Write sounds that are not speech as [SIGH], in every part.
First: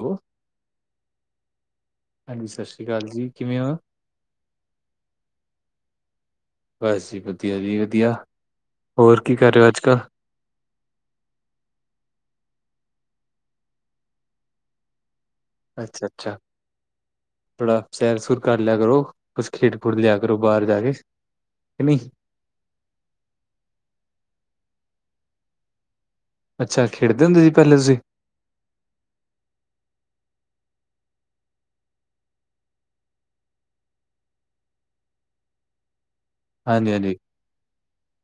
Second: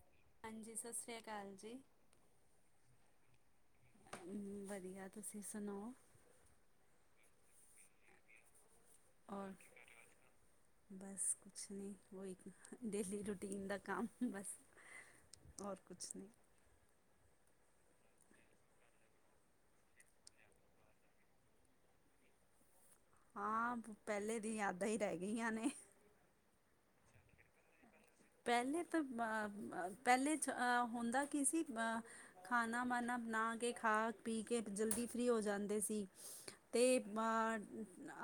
Hello. ਹਾਂਜੀ, ਸਤਿ ਸ੍ਰੀ ਅਕਾਲ ਜੀ। ਹਾਂਜੀ, ਸਤਿ ਸ੍ਰੀ ਅਕਾਲ ਜੀ। ਕਿਵੇਂ ਓ? ਵਧੀਆ, ਤੁਸੀਂ ਸੁਣਾਓ? ਬਸ ਜੀ, ਵਧੀਆ ਜੀ, ਵਧੀਆ। ਹੋਰ, ਕੀ ਕਰ ਔਰ ਰਹੇ ਹੋ ਅੱਜ-ਕੱਲ? ਬਸ ਕੁਛ ਨੀ, ਓਹੀ ਡੇਲੀ ਰੂਟੀਨ ਦਾ ਕੰਮ ਬਸ। ਔਰ ਕੁਛ ਨਹੀਂ ਅੱਛਾ-ਅੱਛਾ। ਥੋੜਾ ਸੈਰ-ਸੁਰ ਕਰਲਿਆ ਕਰੋ, ਕੁਛ ਖੇਡ-ਖੂਡ ਲਿਆ ਕਰੋ ਬਾਹਰ ਜਾਕੇ‌। ਕਿ ਨਹੀਂ। ਹਾਂ, ਪਹਿਲੇ ਦੀ ਯਾਦਾਂ ਹੀ ਰਹਿ ਗਈਆਂ ਨੇ। ਅੱਛਾ, ਖੇਡਦੇ ਹੁੰਦੇ ਸੀ ਪਹਿਲੇ ਤੁਸੀ? ਪਹਿਲੇ ਤਾਂ, ਅ, ਪਹਿਲੇ'ਚ ਅਹ ਹੁੰਦਾ ਕੀ ਸੀ ਅਹ ਖਾਨਾ-ਮਾਨਾ ਬਣਾਕੇ, ਖਾ-ਪੀਕੇ ਜਲਦੀ ਫ੍ਰੀ ਹੋ ਜਾਂਦੇ ਸੀ। ਹਾਂਜੀ ਤੇ ਹਾਂਜੀ ਬਾ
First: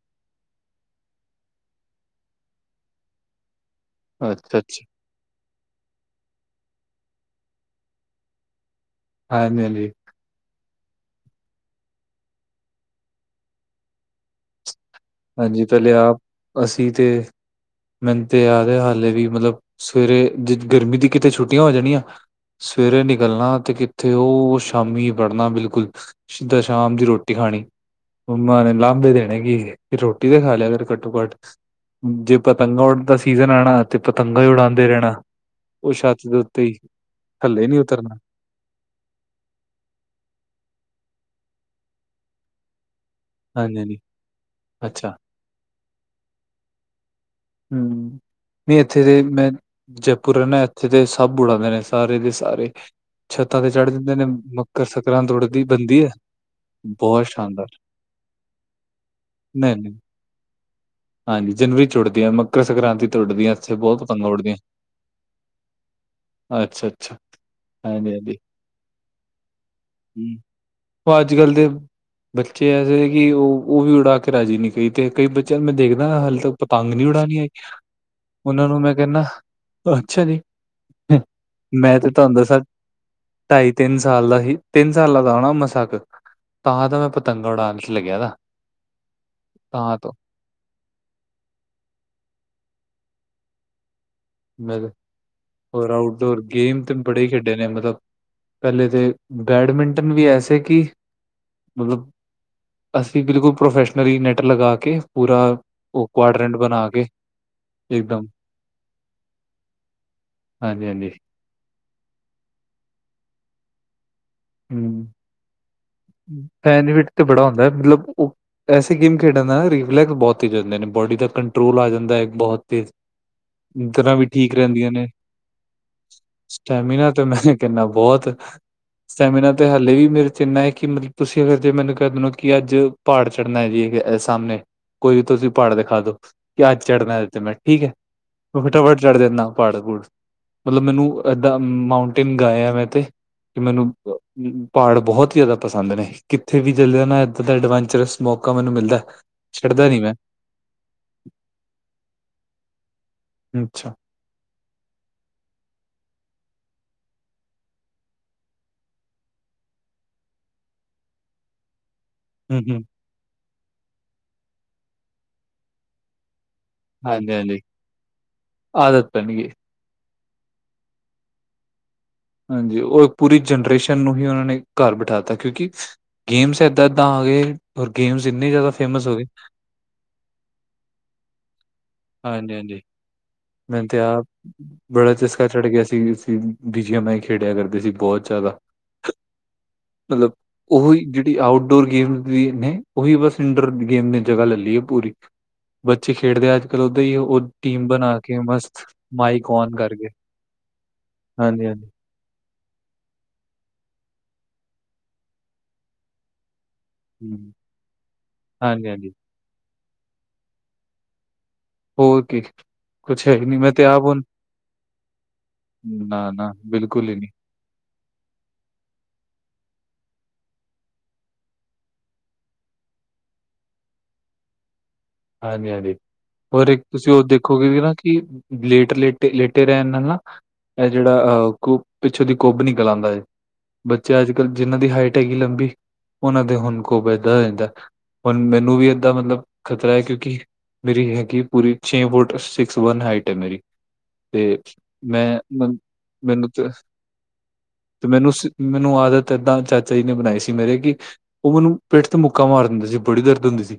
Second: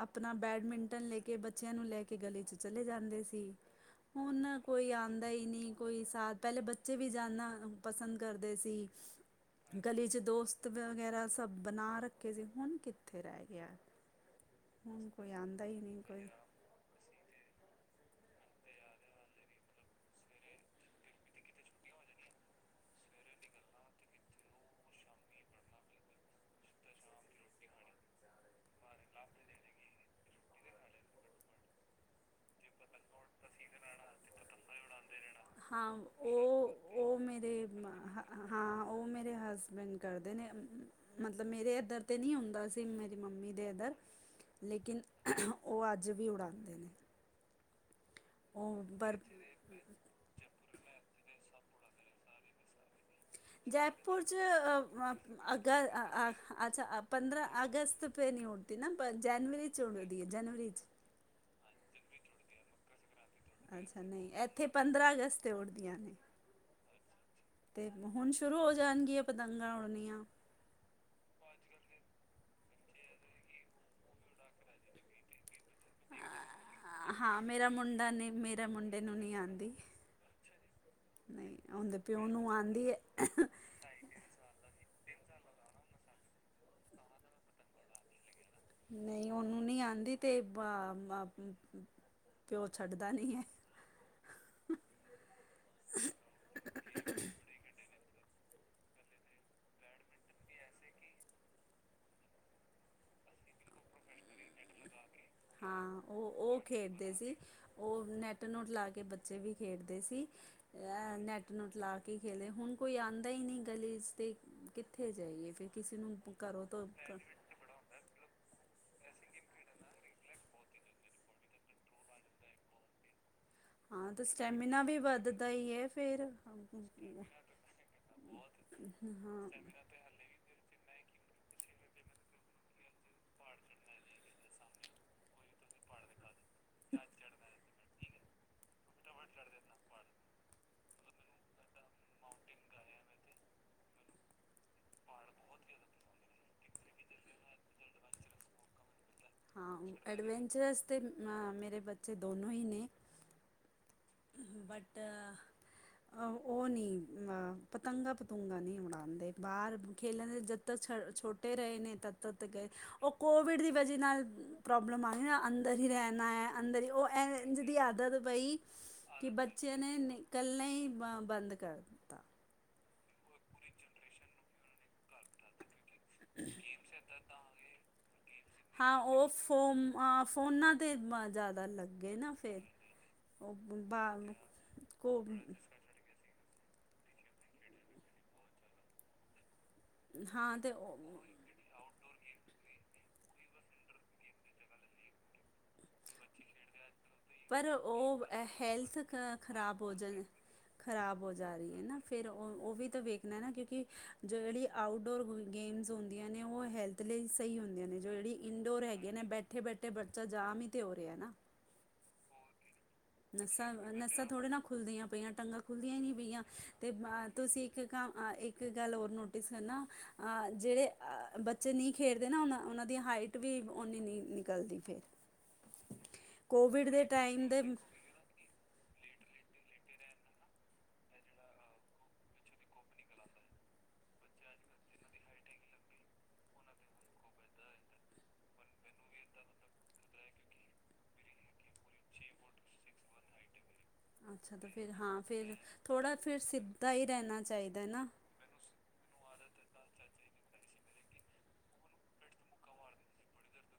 ਅਪਨਾ ਬੈਡਮੀੰਟਨ ਲੇਕੇ, ਬੱਚਿਆਂ ਨੂੰ ਲੈਕੇ, ਗਲੇ'ਚ ਚਲੇ ਜਾਂਦੇ ਸੀ, ਹੁਨ ਅੱਛਾ ਅੱਛਾ ਆਂਦਾ ਹੀ ਨਹੀਂ, ਕੋਈ ਸਾਥ ਪਹਿਲੇ ਬੱਚੇ ਵੀ ਜਾਣਨਾ ਪਸੰਦ ਕਰਦੇ ਸੀ। ਹਾਂਜੀ ਹਾਂਜੀ ਗਲੀ'ਚ ਦੋਸਤ ਵਗੈਰਾ ਸਭ ਬਣਾ ਰੱਖੇ ਸੀ, ਹੁਣ ਕਿੱਥੇ ਰਹਿ ਗਿਆ। ਹੂੰ ਹਾਂਜੀ, ਪਹਿਲੇ ਆਪ, ਅਸੀ ਤੇ ਮੈਨੂੰ ਤੇ ਯਾਦ ਹੈ ਹਾਲੇ ਵੀ ਮਤਲਬ ਸਵੇਰੇ, ਜ ਗਰਮੀ ਦੀ ਕਿਤੇ ਛੁੱਟੀਆਂ ਹੋ ਜਾਣੀਆਂ ਸਵੇਰੇ ਨਿਕਲਣਾ, ਤੇ ਕਿੱਥੇ ਉਹ ਸ਼ਾਮੀ ਵੜਨਾ ਬਿਲਕੁਲ। ਸਿੱਧਾ ਸ਼ਾਮ ਦੀ ਰੋਟੀ ਖਾਣੀ, ਮੰਮਾ ਨੇ ਲਾਂਭੇ ਦੇਣੇ, ਕੀ ਖਾ ਲਿਆ ਕਰ, ਘੱਟੋ-ਘੱਟ। ਜੇ ਪਤੰਗਾਂ ਉਡ ਦਾ ਸੀਜਨ ਆਣਾ, ਤੇ ਪਤੰਗਾਂ ਹੀ ਉਡਾਓਂਦੇ ਰਹਿਣਾ। ਹਾਂ, ਉਹ ਛੱਤ ਦੇ ਉੱਤੇ ਹੀ ਉਹ, ਉਹ, ਮੇਰੇ ਥੱਲੇ ਨੀ ਉਤਰਨਾ ਹਾਂ, ਉਹ ਮੇਰੇ ਹਸਬੈਂਡ ਕਰਦੇ ਨੇ, ਮਤਲਬ ਮੇਰੇ ਇੱਧਰ ਤੇ ਨਹੀਂ ਹੁੰਂਦਾ ਤੇ ਮੇਰੀ ਮੰਮੀ ਦੇ ਹਾਂਜੀ ਇੱਧਰ, ਹਾਂਜੀ ਲੇਕਿਨ ਅੱਛਾ ਖੋਂ ਖੋਂ, ਉਹ ਅੱਜ ਵੀ ਉਡਾਂਦੇ ਨੇ। ਹੂੰ, ਨਹੀਂ ਉਹ ਇੱਥੇ ਪਰ ਤੇ, ਮੈਂ ਜਪ ਪੁਰੇ ਨੇ, ਇੱਥੇ ਤੇ ਸਭ ਉਡਾਂਦੇ ਨੇ ਸਾਰੇ ਦੇ ਸਾਰੇ। ਛੱਤਾਂ ਤੇ ਚੜ੍ਹ ਜਾਂਦੇ ਨੇ ਜਇਪੁਰ'ਚ ਮੱਕਰ ਅ, ਸੰਕਰਾਂਤ ਉਡਦੀ ਬਣਦੀ ਹੈ ਬਹੁਤ ਅਗਸ--ਪੰਦਰਾਂ ਸ਼ਾਨਦਾਰ ਅਗਸਤ ਫਿਰ ਨੀ ਉੱਡਦੀ ਨਾ, ਨਹੀਂ ਜਨਵਰੀ'ਚ ਨਹੀਂ ਉੱਡਦੀ ਏ, ਜਨਵਰੀ'ਚ। ਹਾਂਜੀ, ਜਨਵਰੀ'ਚ ਉੜ ਏ, ਮਕਰ ਸੰਕ੍ਰਾਂਤੀ ਤੇ ੳਡਦੀਆਂ, ਇੱਥੇ ਬਹੁਤ ਅੱਛਾ ਪਤੰਗਾ ਨਹੀਂ ਉੱਡਦੀਆਂ। ਇੱਥੇ ਪੰਦਰਾਂ ਅਗਸਤ 'ਤੇ ਅੱਛਾ -ਅੱਛਾ। ਤੇ ਹਾਂਜੀ ਹੁਣ ਹਾਂਜੀ ਸ਼ੁਰੂ ਹੋ ਜਾਣਗੀਆਂ ਪਤੰਗਾਂ ਉੱਡਨੀਆਂ। ਹੂੰ ਉਹ ਅੱਜ ਕੱਲ੍ਹ ਦੇ ਬੱਚੇ ਐਸੇ ਹੈ ਕਿ ਉਹ- ਉਹ ਵੀ ਉਡਾ ਕੇ ਰਾਜੀ ਨਹੀਂ। ਕਈ ਤੇ ਕਈ ਬੱਚਿਆਂ ਨੂੰ ਮੈਂ ਦੇਖਦਾ ਹਾਲੇ ਤੱਕ ਪਤੰਗ ਨਹੀਂ ਉਡਾਣੀ ਹਾਂ ਆਈ ਮੇਰਾ ਮੁੰਡਾ ਨ, ਮੇਰੇ ਉਹਨਾਂ ਮੈਂ ਮੁੰਡੇ ਨੂੰ ਕਹਿੰਦਾ ਨਹੀਂ ਆਉਂਦੀ। ਅੱਛਾ ਜੀ ਨਹੀਂ, ੳਹਦੇ ਮੈਂ ਤੇ ਪਿਓ ਤੁਹਾਨੂੰ ਨੂੰ ਦੱਸਾਂ ਆਉਂਦੀ ਏ। ਢਾਈ ਤਿੰਨ ਸਾਲ ਦਾ ਹੀ, ਤਿੰਨ ਸਾਲਾਂ ਦਾ ਆਉਣਾ ਮਸਾ ਕੁ ਤਾਂ ਤਾਂ ਮੈਂ ਪਤੰਗ ਉਡਾਉਣ ਚ' ਲੱਗਿਆ ਵਾ। ਨਹੀਂ ਉਹਨੂੰ ਨਹੀਂ ਆਉਂਦੀ ਤੇ ਪਿਓ ਛੱਡਦਾ ਨਹੀਂ ਏ। ਮੈਂ ਹੋਰ ਆਊਟਡੋਰ ਗੇਮ ਤੇ ਬੜੇ ਖੇਡੇ ਨੇ ਮਤਲਬ ਪਹਿਲੇ ਤੇ ਬੈਡਮਿੰਟਨ ਵੀ ਐਸੇ ਕਿ, ਮਤਲਬ ਅਸੀਂ ਬਿਲਕੁਲ ਪ੍ਰੋਫੈਸ਼ਨ ਮੇਰੀ ਨੈਟ ਲਗਾ ਕੇ, ਪੂਰਾ ਹਾਂ ਉਹ ਕੁਡਰੈਂਟ ਉਹ ਬਣਾ ਕੇ ਖੇਡਦੇ ਸੀ ਉਹ ਇੱਕਦਮ ਨੈੱਟ -ਨੁੱਟ ਲਾ ਕੇ ਬੱਚੇ ਵੀ ਖੇਡਦੇ ਸੀ। ਹਾਂਜੀ ਹਾਂਜੀ ਨੈਟ ਨਟ- ਨੂੰਟ ਲਾ ਕੇ ਖੇਲੇ ਹੁਣ ਕੋਈ ਆਉਂਦਾ ਈ ਨਹੀਂ ਗਲੀ ਚ' ਤੇ ਹੂੰ ਕਿੱਥੇ ਜਾਈਏ ਫਿਰ? ਕਿਸੇ ਨੂੰ ਘਰੋਂ ਤੋਂ ਬੈਨੀਫਿਟ ਤੇ ਬੜਾ ਹੁੰਦਾ ਮਤਲਬ ਉਹ ਐਸੇ ਗੇਮ ਖੇਡਣ ਦਾ ਰਿਲੈਕਸ ਬਹੁਤ ਹੀ ਜਾਂਦੇ ਨੇ ਬੋਡੀ ਦਾ ਕੰਟਰੋਲ ਆ ਜਾਂਦਾ ਏ ਬਹੁਤ ਹੀ। [INAUDIBLE] ਹਾਂ। ਤੇ ਸਟੈਮੀਨਾ ਵੀ ਵੱਧਦਾ ਹੀ ਹੈ ਫੇਰ। ਸਟੈਮੀਨਾਰ ਤੇ ਹਾਲੇ ਵੀ ਮੇਰੇ ਚ' ਏਨਾ ਏ ਕਿ ਮਤਲਬ ਤੁਸੀਂ ਅਗਰ ਜੇ ਮੈਨੂੰ ਕਹਿ ਦੋ ਨਾ ਕਿ ਅੱਜ ਪਹਾੜ ਚੜ੍ਹਨਾ ਜੀ ਸਾਹਮਣੇ, ਕੋਈ ਵੀ ਤੁਸੀਂ ਪਹਾੜ ਦਿਖਾ ਦੋ। ਕਿ ਅੱਜ ਚੜ੍ਹਨਾ। ਇਸ ਤੇ ਮੈਂ ਠੀਕ ਏ। ਫਟਾਫਟ ਚੜ੍ਹ ਦਿੰਦਾ ਪਾੜ- ਪੂੜ। ਮਤਲਬ ਮੈਨੂੰ ਏਦਾਂ ਮਾਉਂਟੇਨ ਗਾਏ ਆ। ਮੈਂ ਤੇ ਕਿ ਮੈਨੂੰ ਪਹਾੜ ਬਹੁਤ ਹੀ ਜ਼ਿਆਦਾ ਪਸੰਦ ਨੇ। ਕਿੱਥੇ? ਤੇ ਵੀ ਚੱਲਦੇ ਨਾ ਇੱਦਾਂ ਦਾ ਐਡਵੈਂਚਰਸ ਮੌਕਾ ਮੈਨੂੰ ਮਿਲਦਾ। ਹਾਂ, ਛੱਡਦਾ ਨੀ ਮੈਂ ਐਡਵੈਂਚਰਸ ਅਤੇ ਮ ਮੇਰੇ ਬੱਚੇ ਦੋਨੋਂ ਹੀ ਨੇ। ਅੱਛਾ। ਬਟ ਉਹ ਨਹੀਂ, ਪਤੰਗਾ -ਪਤੁੰਗਾ ਨਹੀਂ ਉਡਾਉਦੇ। ਬਾਹਰ ਖੇਲਣ ਦੇ ਜ ਤਾਂ ਛ ਛੋਟੇ ਰਹੇ ਨੇ ਤ ਹੂੰ ਗਏ ਹੂੰ ਉਹ। ਕੋਵਿਡ ਦੀ ਵਜ੍ਹਾ ਨਾਲ ਪ੍ਰੋਬਲਮ ਆ ਗਈ ਨਾ ਅੰਦਰ ਹੀ ਰਹਿਣਾ ਏ। ਅੰਦਰ ਹੀ ਉਹ ਹਾਂਜੀ ਹਾਂਜੀ ਇੰਝ ਦੀ ਆਦਤ ਪਈ। ਆਦਤ ਬਣ ਗਈ ਬੱਚਿਆ ਨੇ ਇਕੱਲੇ ਹੀ ਬ ਬੰਦ ਕਰ ਦਿੱਤਾ। ਹਾਂਜੀ। ਉਹ ਪੂਰੀ ਜਨਰੇਸ਼ਨ ਨੂੰ ਹੀ ਉਹਨਾਂ ਨੇ ਘਰ ਬਿਠਾ ਤਾ। ਕਿਉਂਕਿ ਗੇਮਸ ਏਦਾਂ -ਏਦਾਂ ਆ ਗਏ ਔਰ ਗੇਮਸ ਇੰਨੇ ਜ਼ਿਆਦਾ ਫੇਮਸ ਹੋ ਗਏ। ਅ ਫੋਨਾਂ ਤੇ ਜ਼ਿਆਦਾ ਲੱਗੇ ਗਏ ਨਾ ਹਾਂਜੀ ਫਿਰ ਹਾਂਜੀ ਉਹ ਮੈਨੂੰ ਤੇ ਬਾ ਆਪ ਬੜਾ ਕੋ ਚਸਕਾ ਚੜ੍ਹ ਗਿਆ ਸੀ। ਬਜੀਆਂ ਮੈਂ ਹੀ ਖੇਡਿਆ ਕਰਦੇ ਸੀ ਬਹੁਤ ਜ਼ਿਆਦਾ। ਮਤਲਬ ਹਾਂ ਅਤੇ ਉਹ ਹੀ ਜਿਹੜੀ ਆਊਟਡੋਰ ਗੇਮ ਵੀ ਨੇ, ਉਹੀ ਬਸ ਇੰਡੋਰ ਗੇਮ ਨੇ ਜਗ੍ਹਾ ਲੈ ਲਈ ਹੈ ਪੂਰੀ। ਬੱਚੇ ਖੇਡਦੇ ਆ ਅੱਜ ਕੱਲ੍ਹ ਓਦਾਂ ਹੀ ਉਹ ਪਰ ਟੀਮ ਬਣਾ ਉਹ ਕੇ ਮਸਤ ਹੈਲਥ ਤਾ ਮਾਈਕ ਔਨ ਖ਼ਰਾਬ ਹੋ ਕਰਕੇ ਜਾਣ ਖਰਾਬ ਹੋ ਜਾ ਹਾਂਜੀ ਰਹੀ ਹੈ ਹਾਂਜੀ ਨਾ। ਫਿਰ ਉਹ ਉਹ ਵੀ ਤਾਂ ਵੇਖਣਾ ਨਾ। ਕਿਉਂਕਿ ਜਿਹੜੀ ਆਊਟਡੋਰ ਗੇਮਸ ਹੁੰਦੀਆਂ ਨੇ ਉਹ ਹੈਲਥ ਤ ਲਈ ਹਮ ਸਹੀ ਹੁੰਦੀਆਂ ਨੇ ਜੋ ਜਿਹੜੀ ਇਨਡੋਰ ਹਾਂਜੀ ਹਾਂਜੀ ਹੈਗੇ ਨੇ ਬੈਠੇ-ਬੈਠੇ ਬੱਚਾ ਜਾਮ ਹੀ ਤੇ ਹੋ ਰਿਹਾ ਨਾ। ਹੋਰ ਕੀ ਕੁਛ ਹੈ ਹੀ ਨਹੀਂ ਮੈਂ ਤੇ ਆਪ ਹੁਣ ਨੱਸਾਂ-ਨੱਸਾਂ ਥੋੜ੍ਹੇ ਨਾ ਖੁੱਲਦੀਆਂ ਪਈਆਂ ਟੰਗਾਂ ਖੁੱਲਦੀਆਂ ਹੀ ਨਹੀਂ ਨਾ ਪਈਆਂ ਨਾ ਤੇ ਬਿਲਕੁਲ ਹੀ ਨਹੀਂ ਤੁਸੀਂ ਇੱਕ ਕੰਮ, ਇੱਕ ਗੱਲ ਹੋਰ ਨੋਟਿਸ ਕਰਨਾ। ਅਹ ਜਿਹੜੇ ਅ ਬੱਚੇ ਨਹੀਂ ਖੇਡਦੇ ਨਾ ਉਹ ਉਹਨਾਂ ਦੀ ਹਾਈਟ ਵੀ ਓਨੀ ਨ ਨਿਕਲਦੀ ਫਿਰ। ਹਾਂਜੀ-ਹਾਂਜੀ ਹੋਰ ਇੱਕ ਕੋਵਿਡ ਦੇ ਤੁਸੀਂ ਉਹ ਟਾਈਮ ਦੇ ਦੇਖੋਗੇ ਵੀ ਨਾ ਕਿ ਲੇਟ ਲੇਟੇ-ਲੇਟੇ ਰਹਿਨ ਨਾ ਇਹ ਜਿਹੜਾ ਅਹ ਕੁ ਪਿੱਛੋਂ ਦੀ ਕੁੱਭ ਨਿਕਲ ਆਉਂਦਾ। ਬੱਚੇ ਅੱਜ ਕੱਲ੍ਹ ਜਿਨ੍ਹਾਂ ਦੀ ਹਾਈਟ ਹੈਗੀ ਲੰਬੀ ਓਨਾਂ ਦੇ ਹੁਨ ਕੁੱਬ [UNINTELLIGIBLE] ਹੋ ਜਾਂਦੈ ਹੁਣ ਮੈਨੂੰ ਵੀ ਏਦਾਂ ਮਤਲਬ ਹੈ ਕਿਉਂਕਿ ਮੇਰੀ ਹੈਗੀ ਪੂਰੀ ਛੇ ਫੁੱਟ ਸਿਕਸ ਵਨ ਹਾਈਟ ਹੈ ਮੇਰੀ ਤੇ ਅੱਛਾ ਤਾਂ ਫਿਰ ਹਾਂ ਮੈਂ ਫਿਰ ਮਨ ਥੋੜ੍ਹਾ ਫਿਰ ਮੈਨੂੰ ਤੇ ਸਿੱਧਾ ਈ ਰਹਿਣਾ ਚਾਹੀਦਾ ਹੈਨਾ ਤੇ ਮੈਨੂੰ ਸ ਮੈਨੂੰ ਆਦਤ ਏਦਾਂ ਚਾਚਾ ਜੀ ਨੇ ਬਣਾਈ ਸੀ ਮੇਰੇ ਕਿ, ਉਹ ਮੈਨੂੰ ਪਿੱਠ ਤੇ ਮੁੱਕਾਂ ਮਾਰ ਦਿੰਦੇ ਸੀ ਬੜੀ ਦਰਦ ਹੁੰਦੀ ਸੀ।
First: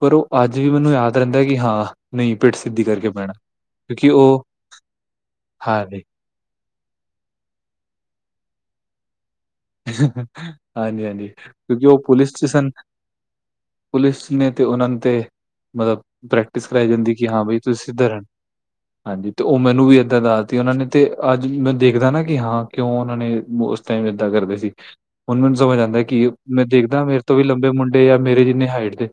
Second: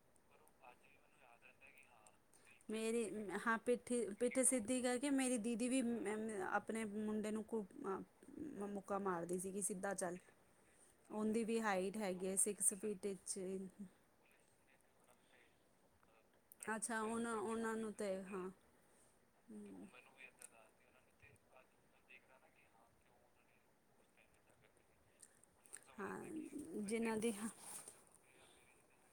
ਪਰ ਉਹ ਅੱਜ ਵੀ ਮੈਨੂੰ ਯਾਦ ਰਹਿੰਦਾ ਕਿ ਹਾਂ ਨਹੀਂ ਪਿੱਠ ਸਿੱਧੀ ਮੇਰੀ ਕਰਕੇ ਪੈਣਾ ਹਾਂ ਕਿਉਂਕਿ ਉਹ ਪਿੱਠੇ-ਪਿੱਠੇ ਸਿੱਧੀ ਕਰਕੇ ਮੇਰੀ ਦੀਦੀ ਵੀ ਹਾਂਜੀ। ਆਪਣੇ ਮੁੰਡੇ ਨੂੰ ਕੁਟਆਂ ਮੁੱਕਾ ਮਾਰਦੀ ਸੀਗੀ ਸਿੱਧਾ ਚੱਲ ਹਾਂਜੀ-ਹਾਂਜੀ ਉਹਦੀ ਵੀ ਕਿਉਂਕਿ ਹਾਈਟ ਉਹ ਹੈਗੀ ਪੁਲਿਸ ਹੈ 'ਚ ਸਨ six feet eight inch police ਨੇ ਤੇ ਉਨਹਾਂ ਤੇ ਮਤਲਬ ਪ੍ਰੈਕਟਿਸ ਕਰਾਈ ਅੱਛਾ ਜਾਂਦੀ ਕਿ ਉਹਨਾਂ ਹਾਂ ਬਾਈ ਉਹਨਾਂ ਤੁਸੀਂ ਨੂੰ ਤਾਂ ਸਿੱਧਰ ਰ ਹਾਂ ਹਾਂਜੀ ਤੇ ਉਹ ਮੈਨੂੰ ਵੀ ਇਏਦਾਂ ਦਾੱਸ ਉਹਨਾਂ ਨੇ ਤੇ ਅੱਜ ਮੈਂ ਦੇਖਦਾ ਨਾ ਕਿ ਹਾਂ ਕਿਉਂ ਉਹਨਾਂ ਨੇ ਉਸ ਟਾਈਮ ਏਦਾਂ ਕਰਦੇ ਸੀ ਹੁਣ ਮੈਨੂੰ ਸਮਝ ਆਉਂਦਾ ਹਾਂ ਕਿ ਮੈਂ ਦੇਖਦਾ ਜਿਨ੍ਹਾਂ ਮੇਰੇ ਦੀ ਤੋਂ ਵੀ ਹਾਂ ਲੰਬੇ ਮੁੰਡੇ ਜਾਂ ਮੇਰੇ ਜਿੰਨੇ ਹਾਈਟ ਦੇ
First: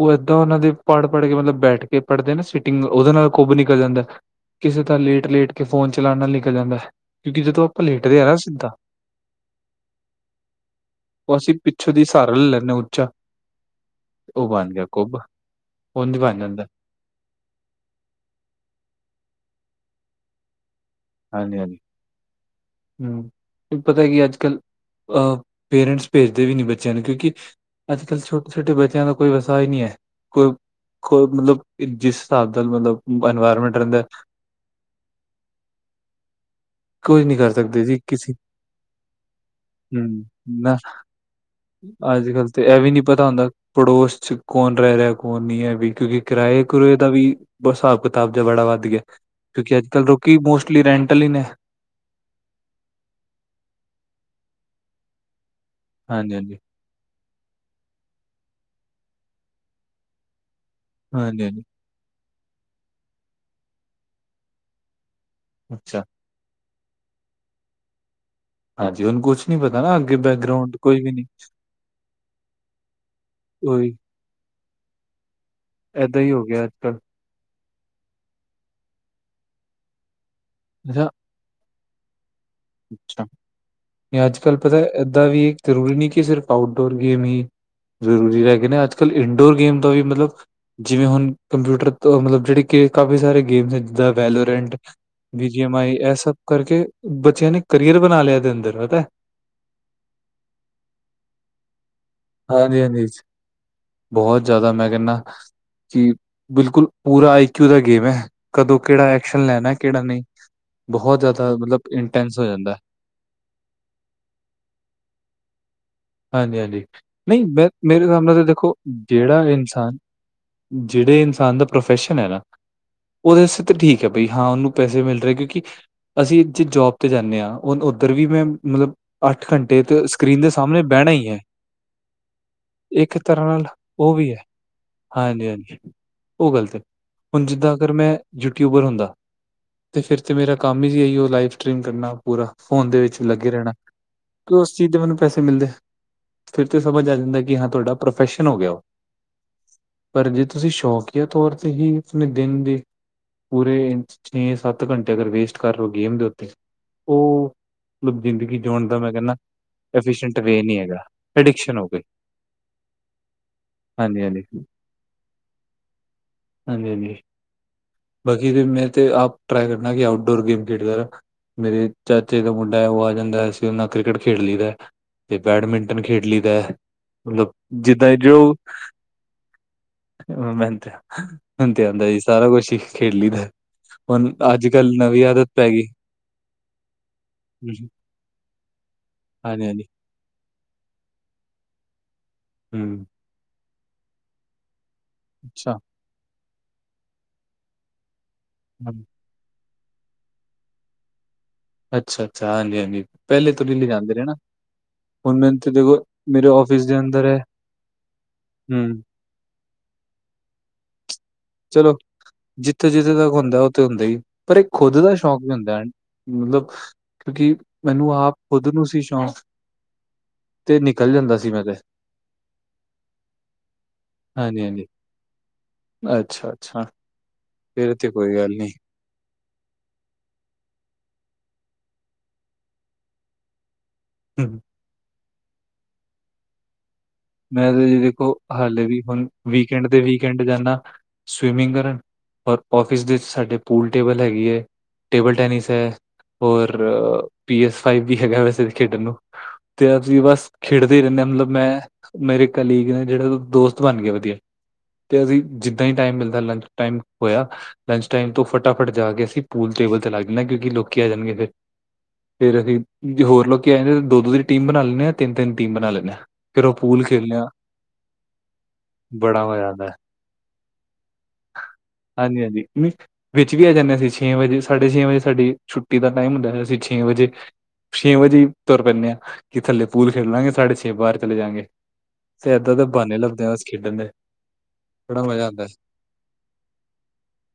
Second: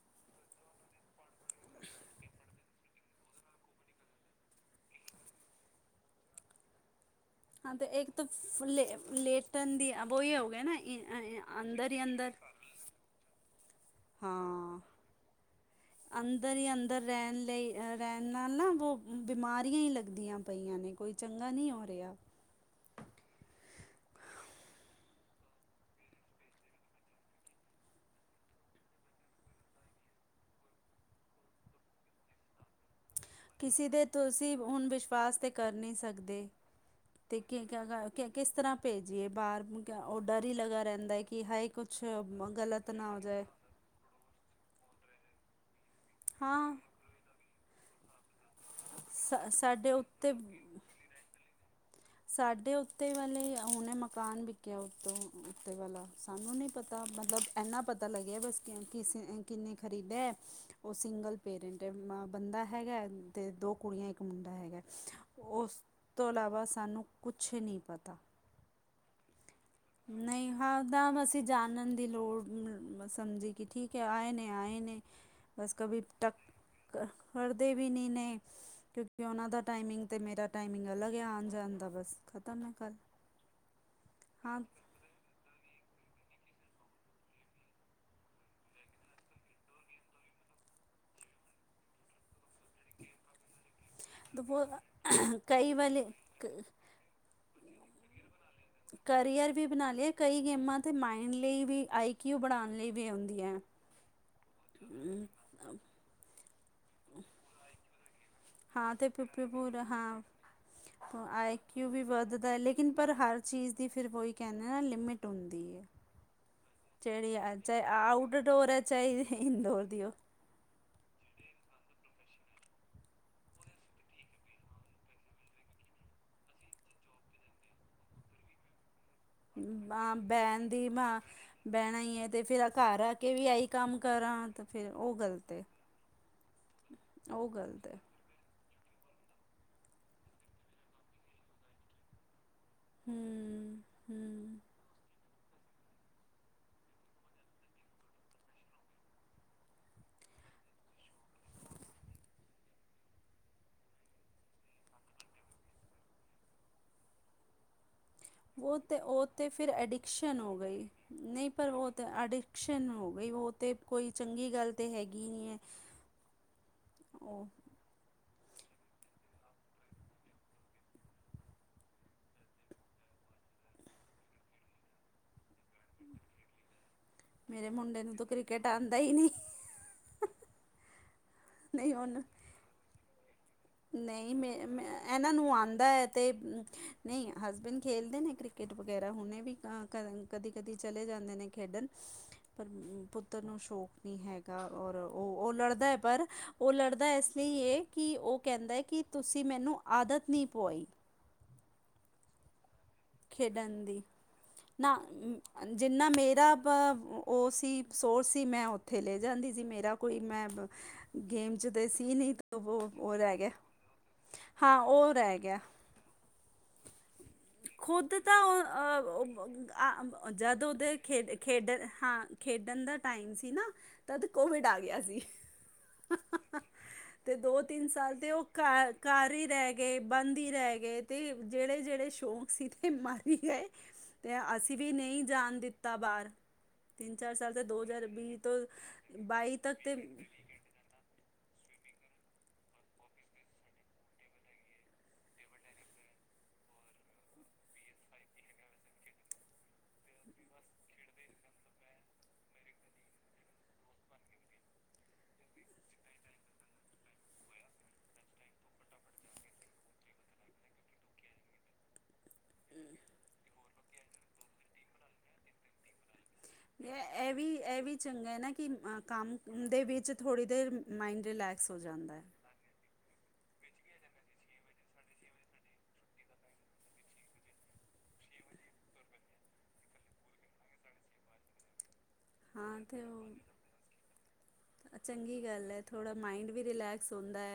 ਉਹ ਏਦਾਂ ਉਹਨਾਂ ਦੇ ਪੜ੍ਹ-ਪੜ ਕੇ ਮਤਲਬ ਬੈਠ ਕੇ ਪੜ੍ਹਦੇ ਨਾ ਸੀਟਿੰਗ ਉਹਦੇ ਨਾਲ ਕੁੱਭ ਨਿਕਲ ਜਾਂਦਾ ਕਿਸੇ ਤਰ੍ਹਾਂ ਲੇਟ-ਲੇਟ ਕੇ ਫੋਨ ਚਲਾਉਣ ਨਾਲ ਨਿਕਲ ਜਾਂਦਾ ਕਿਉਂਕਿ ਜਦੋਂ ਹਾਂ ਤੇ ਆਪਾਂ ਇੱਕ ਲੇਟਦੇ ਆ ਨਾ ਤਾਂ ਸਿੱਧਾ ਲੇ ਲੇਟਨ ਦੀ ਵਹੀ ਹੋ ਗਿਆ ਨਾ ਅ ਅੰਦਰ ਹੀ ਅੰਦਰ ਏਨਾ ਉੱਚਾ ਉਹ ਬਣ ਹਾਂ ਗਿਆ ਕੁੱਬ। ਉਂਝ ਬਣ ਅੰਦਰ ਜਾਂਦਾ ਹੀ ਅੰਦਰ ਅ ਰਹਿਣ ਲਈ ਰਹਿਣ ਨਾਲ ਨਾ ਬ ਬਿਮਾਰੀਆਂ ਹੀ ਲੱਗਦੀਆਂ ਪਈਆਂ ਨੇ ਕੋਈ ਚੰਗਾ ਨਹੀਂ ਹਾਂਜੀ-ਹਾਂਜੀ ਹੋ ਰਿਹਾ ਹੂੰ ਪਤਾ ਕੀ ਅੱਜ ਕੱਲ ਅਹ ਪੇਰੈਂਟਸ ਭੇਜਦੇ ਵੀ ਨੀ ਬੱਚਿਆਂ ਨੂੰ ਕਿਉਂਕਿ ਅੱਜ ਕੱਲ੍ਹ ਛੋਟੇ-ਛੋਟੇ ਬੱਚਿਆਂ ਦਾ ਕੋਈ ਵਸਾ ਈ ਨਹੀਂ ਏ ਕੋਈ ਕੋ ਮਤਲਬ ਜਿਸ ਹਿਸਾਬ ਨਾਲ ਮਤਲਬ ਇਨਵਾਇਰਮੈਂਟ ਕਿਸੇ ਰਹਿੰਦਾ ਦੇ ਤੁਸੀਂ ਹੁਣ ਵਿਸ਼ਵਾਸ ਤਾਂ ਕਰ ਨਹੀਂ ਸਕਦੇ ਕੁਝ ਨੀ ਤੇ ਕਰ ਕਿ ਸਕਦੇ ਜੀ ਕਰਾ ਕੇ ਕਿਸੇ ਕਿਸ ਤਰ੍ਹਾਂ ਭੇਜੀਏ ਬਾਹਰ ਉਹ ਡਰ ਹੀ ਲੱਗਾ ਰਹਿੰਦਾ ਹੈ ਕਿ ਹਾਏ ਕੋਈ ਅੱਜ ਕੱਲ ਤੇ ਇਹ ਵੀ ਨੀ ਪਤਾ ਹੁੰਦਾ ਪੜੋਸ ਚ ਕੌਣ ਰਹਿ ਰਿਹਾ ਕੌਣ ਨਹੀਂ ਹੈ ਵੀ ਕਿਉਂਕਿ ਕਿਰਾਏ ਹਾਂ ਕਰੁਏ ਦਾ ਵੀ ਹਿਸਾਬ ਕਿਤਾਬ ਜ ਬੜਾ ਵੱਧ ਗਿਆ ਸਾ ਕਿਉਂਕਿ ਅੱਜ ਸਾਡੇ ਕੱਲ ਉੱਤੇ ਲੋਕੀ ਮੋਸਟਲੀ ਰੈਂਟਲ ਹੀ ਨੇ ਸਾਡੇ ਉੱਤੇ ਵਾਲੇ ਹੁਣੇ ਮਕਾਨ ਵਿਕਿਆ ਉੱਤੋਂ ਉੱਤੇ ਵਾਲਾ ਸਾਨੂੰ ਹਾਂਜੀ-ਹਾਂਜੀ, ਨੀ ਪਤਾ ਮਤਲ ਇੰਨਾ ਪਤਾ ਲੱਗਿਆ ਕਿਸੀ ਨੇ ਕਿੰਨੇ ਖਰੀਦਿਆ ਉਹ ਸਿੰਗਲ ਹਾਂਜੀ-ਹਾਂਜੀ ਪੇਰੈਂਟ ਬੰਦਾ ਹੈਗਾ ਅਤੇ ਦੋ ਕੁੜੀਆਂ ਇੱਕ ਮੁੰਡਾ ਹੈਗਾ ਉਸ ਅੱਛਾ ਤੋਂ ਇਲਾਵਾ ਸਾਨੂੰ ਕੁਛ ਨਹੀਂ ਪਤਾ ਹਾਂਜੀ ਹੁਣ ਕੁਛ ਨਹੀਂ ਪਤਾ ਨਾ ਅੱਗੇ ਨਹੀਂ ਬੈਕਗਰਾਉਂਡ ਹਾਂ ਕੋਈ ਵੀ ਨੀ ਤਾਂ ਅਸੀਂ ਜਾਣਨ ਦੀ ਲੋੜ ਸਮਝੀ ਕਿ ਉਹੀ ਠੀਕ ਹੈ ਆਏ ਨੇ ਆਏ ਨੇ ਬਸ ਕਭੀ ਏਦਾਂ ਹੀ ਟੱਕ ਹੋ ਗਿਆ ਅੱਜ ਕੱਲ ਟਕ ਕਰਦੇ ਵੀ ਨਹੀਂ ਨੇ ਕਿਉਂਕਿ ਉਹਨਾਂ ਦਾ ਟਾਈਮਿੰਗ ਅਤੇ ਮੇਰਾ ਟਾਈਮਿੰਗ ਅੱਛਾ ਅਲੱਗ ਹੈ ਆਉਣ ਜਾਣ ਦਾ ਬਸ ਖਤਮ ਐ ਅੱਜ ਕੱਲ ਪਤਾ ਏਦਾਂ ਵੀ ਜ਼ਰੂਰੀ ਨਹੀਂ ਕਿ ਸਿਰਫ ਆਊਟਡੋਰ ਗੇਮ ਈ ਜ਼ਰੂਰੀ ਰਹਿ ਗਏ ਨੇ ਅੱਜ ਕੱਲ੍ਹ ਇੰਨਡੋਰ ਗੇਮ ਦਾ ਵੀ ਮਤਲਬ ਜਿਵੇਂ ਹੁਣ ਕੰਪਿਊਟਰ ਮਤਲਬ ਜਿਹੜੇ ਕਾਫੀ ਸਾਰੇ ਗੇਮਸ ਜਿ ਤੇ ਵੈਲਰੈਂਟ ਬਹੁਤ ਵੀ ਜੀ ਕਈ ਐਮ ਆਈ ਵਾਲੇ ਇਹ ਸਭ ਕਰਕੇ ਬੱਚਿਆਂ ਨੇ ਕਰੀਅਰ ਬਣਾ ਲਿਆ ਇਹਦੇ ਅੰਦਰ ਪਤਾ ਕਰੀਅਰ ਵੀ ਬਣਾ ਲਿਆ ਕਈ ਗੇਮਾਂ ਤੇ ਮਾਇੰਡ ਲਈ ਵੀ ਆਈ ਕਿਉ ਬਣਾਉਣ ਹਾਂਜੀ ਲਈ ਵੀ ਹਾਂਜੀ ਆਉਂਦੀ ਐ ਬਹੁਤ ਜ਼ਿਆਦਾ ਮੈਂ ਕਹਿੰਦਾ ਕਿ ਬਿਲਕੁਲ ਪੂਰਾ ਆਈਕਯਊ ਦਾ ਗੇਮ ਐ ਕਦੋਂ ਹਾਂ ਕਿਹੜਾ ਤੇ ਐਕਸ਼ਨ ਲੈਣਾ ਪੂਰਾ ਕਿਹੜਾ ਹਾਂ ਨਹੀਂ ਬਹੁਤ ਜ਼ਿਆਦਾ ਆਈ ਮਤਲਬ ਕਿਊ ਵੀ ਇੰਟੈਂਸ ਹੋ ਵੱਧਦਾ ਜਾਂਦਾ ਲੇਕਿਨ ਪਰ ਹਰ ਚੀਜ਼ ਦੀ ਫਿਰ ਕੋਹੀ ਕਹਿੰਦੇ ਨਾ ਲਿਮਿਟ ਹੁੰਦੀ ਏ ਹਾਂਜੀ ਹਾਂਜੀ ਨਹੀਂ ਮੈਂ ਮੇਰੇ ਹਿਸਾਬ ਨਾਲ ਤਾਂ ਆਊਟਡੋਰ ਦੇਖੋ ਹੈ ਚਾਹੇ ਜਿਹੜਾ ਇਨਡੋਰ ਇਨਸਾਨ ਦੀ ਉਹ ਜਿਹੜੇ ਇਨਸਾਨ ਦਾ ਪ੍ਰੋਫੈਸ਼ਨ ਹੈ ਨਾ ਉਹਦੇ ਸ ਤਾਂ ਠੀਕ ਹੈ ਬਈ ਹਾਂ ਉਹਨੂੰ ਪੈਸੇ ਮਿਲ ਰਹੇ ਕਿਉਂਕਿ ਅਸੀ ਜੇ ਜੋਬ ਤੇ ਜਾਂਦੇ ਹਾਂ ਉੱਧਰ ਵੀ ਮੈਂ ਮਤਲਬ ਅੱਠ ਘੰਟੇ ਤੇ ਸਕਰੀਨ ਦੇ ਸਾਹਮਣੇ ਬਹਿਣਾ ਮੈਂ ਹੀ ਹੈ। ਬਹਿਣਾ ਹੀ ਈ ਹੈ ਤੇ ਫੇਰ ਘਰ ਆ ਇੱਕ ਕੇ ਵੀ ਤਰ੍ਹਾਂ ਆਈ ਨਾਲ ਕੰਮ ਉਹ ਵੀ ਹੈ। ਕਰਾਂ ਤੇ ਫਿਰ ਉਹ ਹਾਂਜੀ, ਗਲਤ ਏ। ਹਾਂਜੀ ਉਹ ਗਲਤ ਹੈ ਹੁਣ ਜਿੱਦਾਂ ਅਗਰ ਹੈ ਮੈਂ ਯੂਟਿਊਬਰ ਹੁੰਦਾ ਅਤੇ ਫਿਰ ਤਾਂ ਮੇਰਾ ਕੰਮ ਹੀ ਜ ਆ ਲਾਈਵ ਸਟਰੀਮ ਕਰਨਾ ਪੂਰਾ ਫੋਨ ਦੇ ਵਿੱਚ ਲੱਗੇ ਰਹਿਣਾ ਹਮ ਹਮ ਕਿ ਉਸ ਚੀਜ਼ ਦੇ ਮੈਨੂੰ ਪੈਸੇ ਮਿਲਦੇ ਫਿਰ ਤੇ ਸਮਝ ਆ ਜਾਂਦਾ ਕਿ ਹਾਂ ਤੁਹਾਡਾ ਪ੍ਰੋਫੈਸ਼ਨ ਹੋ ਗਿਆ ਉਹ ਪਰ ਜੇ ਤੁਸੀ ਸ਼ੌਕੀਆ ਤੌਰ ਤੇ ਹੀ ਆਪਣੇ ਦਿਨ ਦੀ ਪੂਰੇ ਛੇ ਸੱਤ ਘੰਟੇ ਅਗਰ ਵੇਸਟ ਕਰ ਲੋ ਗੇਮ ਦੇ ਉੱਤੇ ਉਹ ਮਤਲਬ ਜ਼ਿੰਦਗੀ ਉਹ ਜਿਉਣ ਤਾਂ ਦਾ ਮੈਂ ਉਹ ਕਹਿੰਦਾ ਤਾਂ ਫਿਰ ਅਡਿਕਸ਼ਨ ਐਫੀਸ਼ੀਐਂਟ ਹੋ ਵੇ ਨਹੀਂ ਗਈ ਹੈਗਾ ਨਹੀ ਪਰ ਐਡਿਕਸ਼ਨ ਹੋ ਉਹ ਗਈ ਤਾਂ ਅਡਿਕਸ਼ਨ ਹੋ ਗਈ ਉਹ ਤਾਂ ਕੋਈ ਹਾਂਜੀ ਹਾਂਜੀ ਚੰਗੀ ਗੱਲ ਤਾਂ ਹੈਗੀ ਨਹੀ ਹੈ। [INAUDIBLE] ਹਾਂਜੀ- ਹਾਂਜੀ ਉਹ ਬਾਕੀ ਮੈਂ ਤੇ ਆਪ ਟਰਾਈ ਕਰਨਾ ਕਿ ਆਊਟਡੋਰ ਗੇਮ ਖੇਡਦਾ ਰਹਿਣਾ। ਮੇਰੇ ਚਾਚੇ ਦਾ ਮੁੰਡਾ ਹੈ ਉਹ ਆ ਜਾਂਦਾ ਅਸੀ ਉਹਦੇ ਨਾਲ ਕ੍ਰਿਕਟ ਖੇਡ ਲਈ ਦਾ। ਤੇ ਬੈਡਮਿੰਟਨ ਖੇਡ ਲੀ ਦਾ ਮਤਲਬ ਮੇਰੇ ਮੁੰਡੇ ਨੂੰ ਤਾਂ ਕ੍ਰਿਕਟ ਆਉਂਦਾ ਹੀ ਨਹੀਂ। [INAUDIBLE] ਮ ਮੈਨੂੰ [INAUDIBLE] ਤੇ ਨਹੀਂ ਆਉਂਦਾ ਜੀ ਉਹਨੂੰ ਸਾਰਾ ਕੁਛ ਖੇਲ ਲੀਦਾ। ਨਹੀਂ ਮੇ ਮ ਇਹਨਾਂ ਨੂੰ ਆਂਦਾ ਹੈ ਅਤੇ ਨਹੀ ਹਸਬੈਂਡ ਹਾਂਜੀ ਖੇਲਦੇ ਨੇ ਕ੍ਰਿਕਟ ਕਿਟ ਵਗੈਰਾ ਹੁਣੇ ਵੀ ਹਾਂਜੀ ਕਾਂ ਕਰਨ ਕਦੀ- ਕਦੀ ਚਲੇ ਜਾਂਦੇ ਨੇ ਖੇਡਣ ਪਰ ਹੂੰ, ਪੁੱਤਰ ਨੂੰ ਸ਼ੌਕ ਨਹੀਂ ਹੈਗ ਔਰ ਉਹ ਉਹ ਅੱਛਾ, ਲੜਦਾ ਹੈ ਪਰ ਉਹ ਲੜਦਾ ਇਸ ਲਈ ਕਿ ਉਹ ਕਹਿੰਦਾ ਕਿ ਹੂੰ, ਤੁਸੀ ਮੈਨੂੰ ਆਦਤ ਨਹੀ ਪਵਾਈ। ਅੱਛਾ -ਅੱਛਾ ਹਾਂਜੀ- ਹਾਂਜੀ ਪਹਿਲੇ ਤੋਂ ਖੇਡਣ ਦੀ ਲਿਜਾਂਦੇ ਰਹਿਣਾ। ਨਾ ਜਿੰਨਾ ਮੇਰੇ ਮੇਰਾ ਆਫਿਸ ਦੇ ਅੰਦਰ ਹੈ ਉਹ ਸੀ ਸੋਰਸ ਸੀ ਮੈਂ ਉੱਥੇ ਹੂੰ, ਲੈ ਜਾਂਦੀ ਸੀ ਮੇਰਾ ਕੋਈ ਮੈਬ ਗੇਮ 'ਚ ਤੇ ਚਲੋ ਸੀ ਨਹੀ ਉਹ ਜਿੱਥੇ-ਜਿੱਥੇ ਉਹ ਤੱਕ ਰਹਿ ਗਿਆ ਹੁੰਦਾ, ਉੱਥੇ ਹੁੰਦਾ ਹੀ, ਪਰ ਇੱਕ ਹਾਂ ਖੁਦ ਉਹ ਦਾ ਰਹਿ ਸ਼ੌਕ ਵੀ ਗਿਆ। ਹੁੰਦਾ, ਹੈ, ਮਤਲਬ ਕਿਉਂਕਿ [INAUDIBLE] ਮੈਨੂੰ ਖੁਦ ਆਪ ਤਾਂ ਉਹ ਖੁਦ ਨੂੰ ਸੀ ਸ਼ੌਕ ਅਹ ਜਦ ਤੇ ਉਹਦੇ ਨਿਕਲ ਖੇਡ ਜਾਂਦਾ ਸੀ ਮੈਂ ਤੇ, ਖੇਡਣ ਹਾਂ। ਖੇਡਣ ਦਾ ਟਾਈਮ ਸੀ ਨਾ ਤਦ ਕੋਵਿਡ ਆ ਗਿਆ ਸੀ। ਅੱਛਾ -ਅੱਛਾ ਅਤੇ ਦੋ ਤਿੰਨ ਸਾਲ ਤਾਂ ਉਹ ਘ ਘਾਰ ਹੀ ਰਹਿ ਗਏ ਬੰਦ ਹੀ ਰਹਿ ਗਏ। ਅਤੇ ਜਿਹੜੇ- ਜਿਹੜੇ ਸ਼ੌਂਕ ਸੀ ਮਾਰੀ ਗਏ ਅਸੀ ਵੀ ਨਹੀਂ ਜਾਣ ਦਿੱਤਾ ਬਾਹਰ ਤਿੰਨ ਚਾਰ ਸਾਲ ਤਾਂ ਮੈਂ ਦੋ ਤੇ ਜੀ ਹਜ਼ਾਰ ਦੇਖੋ ਵੀਹ ਤੋਂ ਹਾਲੇ ਵੀ ਹੁਣ ਬਾਈ ਤੱਕ ਵੀਕਐਂਡ ਤੇ ਦੇ ਵੀਕਐਂਡ ਜਾਂਦਾ। ਸਵਿਮਿੰਗ ਕਰਨ ਔਰ ਔਫਿਸ ਦੇ ਸਾਡੇ ਪੂਲ ਟੇਬਲ ਹੈਗੀ ਹੈ। ਟੇਬਲ ਟੈਨਿਸ ਹੈ ਔਰ ਪੀ ਐਸ ਫਾਈਵ ਵੀ ਹੈਗਾ ਵੈਸੇ ਵੀ ਖੇਡਣ ਨੂੰ ਤੇ ਅਸੀ ਬਸ ਖੇਡਦੇ ਹੀ ਰਹਿੰਦੇ ਹਾਂ ਮਤਲਬ ਮੈਂ ਮੇਰੇ ਕਲੀਗ ਨੇ ਜਿਹੜਾ ਦੋਸਤ ਬਣ ਗਿਆ ਵਧੀਆ। ਤੇ ਅਸੀ ਜਿੱਦਾਂ ਹੀ ਟਾਈਮ ਮਿਲਦਾ ਲੰਚ ਟਾਈਮ ਹੋਇਆ। ਲੰਚ ਟਾਈਮ ਤੋਂ ਫਟਾਫਟ ਜਾ ਕੇ ਅਸੀ ਪੂਲ ਟੇਬਲ ਤੇ ਲਗ ਜਾਂਦੇ ਹਾਂ ਕਿਉਂਕ ਲੋਕੀ ਆ ਜਾਣਗੇ ਫਿਰ ਫੇਰ ਅਸੀ ਹੋਰ ਲੋਕੀ ਆ ਜਾਂਦੇ ਦੋ -ਦੋ ਦੀ ਟੀਮ ਬਣਾ ਲੈਂਣੇ ਹਾਂ ਤਿੰਨ -ਤਿੰਨ ਟੀਮ ਬਣਾ ਲੈਂਣੇ ਹਾਂ। ਫਿਰ ਉਹ ਇਹ ਪੂਲ -ਇਹ ਖੇਲਣੇ ਆ ਵੀ ਇਹ ਵੀ ਚੰਗਾ ਹੈ ਨਾ ਕਿ ਕੰਮ ਬੜਾ ਮਜ਼ਾ ਦੇ ਆਂਦਾ ਹੈ, ਵਿੱਚ ਥੋੜ੍ਹੀ ਦੇਰ ਮਾਇਂੰਡ ਰਿਲੈਕਸ ਹੋ ਜਾਂਦਾ। ਹੈ ਹਾਂਜੀ -ਹਾਂਜੀ [INAUDIBLE] ਵਿੱਚ ਵੀ ਆ ਜਾਂਦੇ ਹ ਅਸੀ ਛੇ ਵਜੇ ਸਾਢੇ ਛੇ ਵਜੇ ਸਾਡੀ ਛੁੱਟੀ ਦਾ ਟਾਈਮ ਹੁੰਦਾ ਅਸੀ ਛੇ ਵਜੇ ਛੇ ਵਜੇ ਤੁਰ ਪੈਂਣੇ ਆ ਕਿ ਥੱਲੇ ਪੂਲ ਖੇਡ ਲਾਂਗੇ ਸਾਢੇ ਛੇ ਵਾਰ ਚਲੇ ਜਾਗੇ। ਤੇ ਇਦਾਂ ਹਾਂ ਦੇ ਬਾਨੇ ਉਹ ਲੱਭਦੇ ਆ ਇਸ ਖੇਡਣ ਦੇ ਮਜ਼ਾ ਆਂਦਾ। ਥੋੜਾ਼ ਮਾਈਂਡ ਵੀ ਰਿਲੈਕਸ ਹੁੰਦਾ।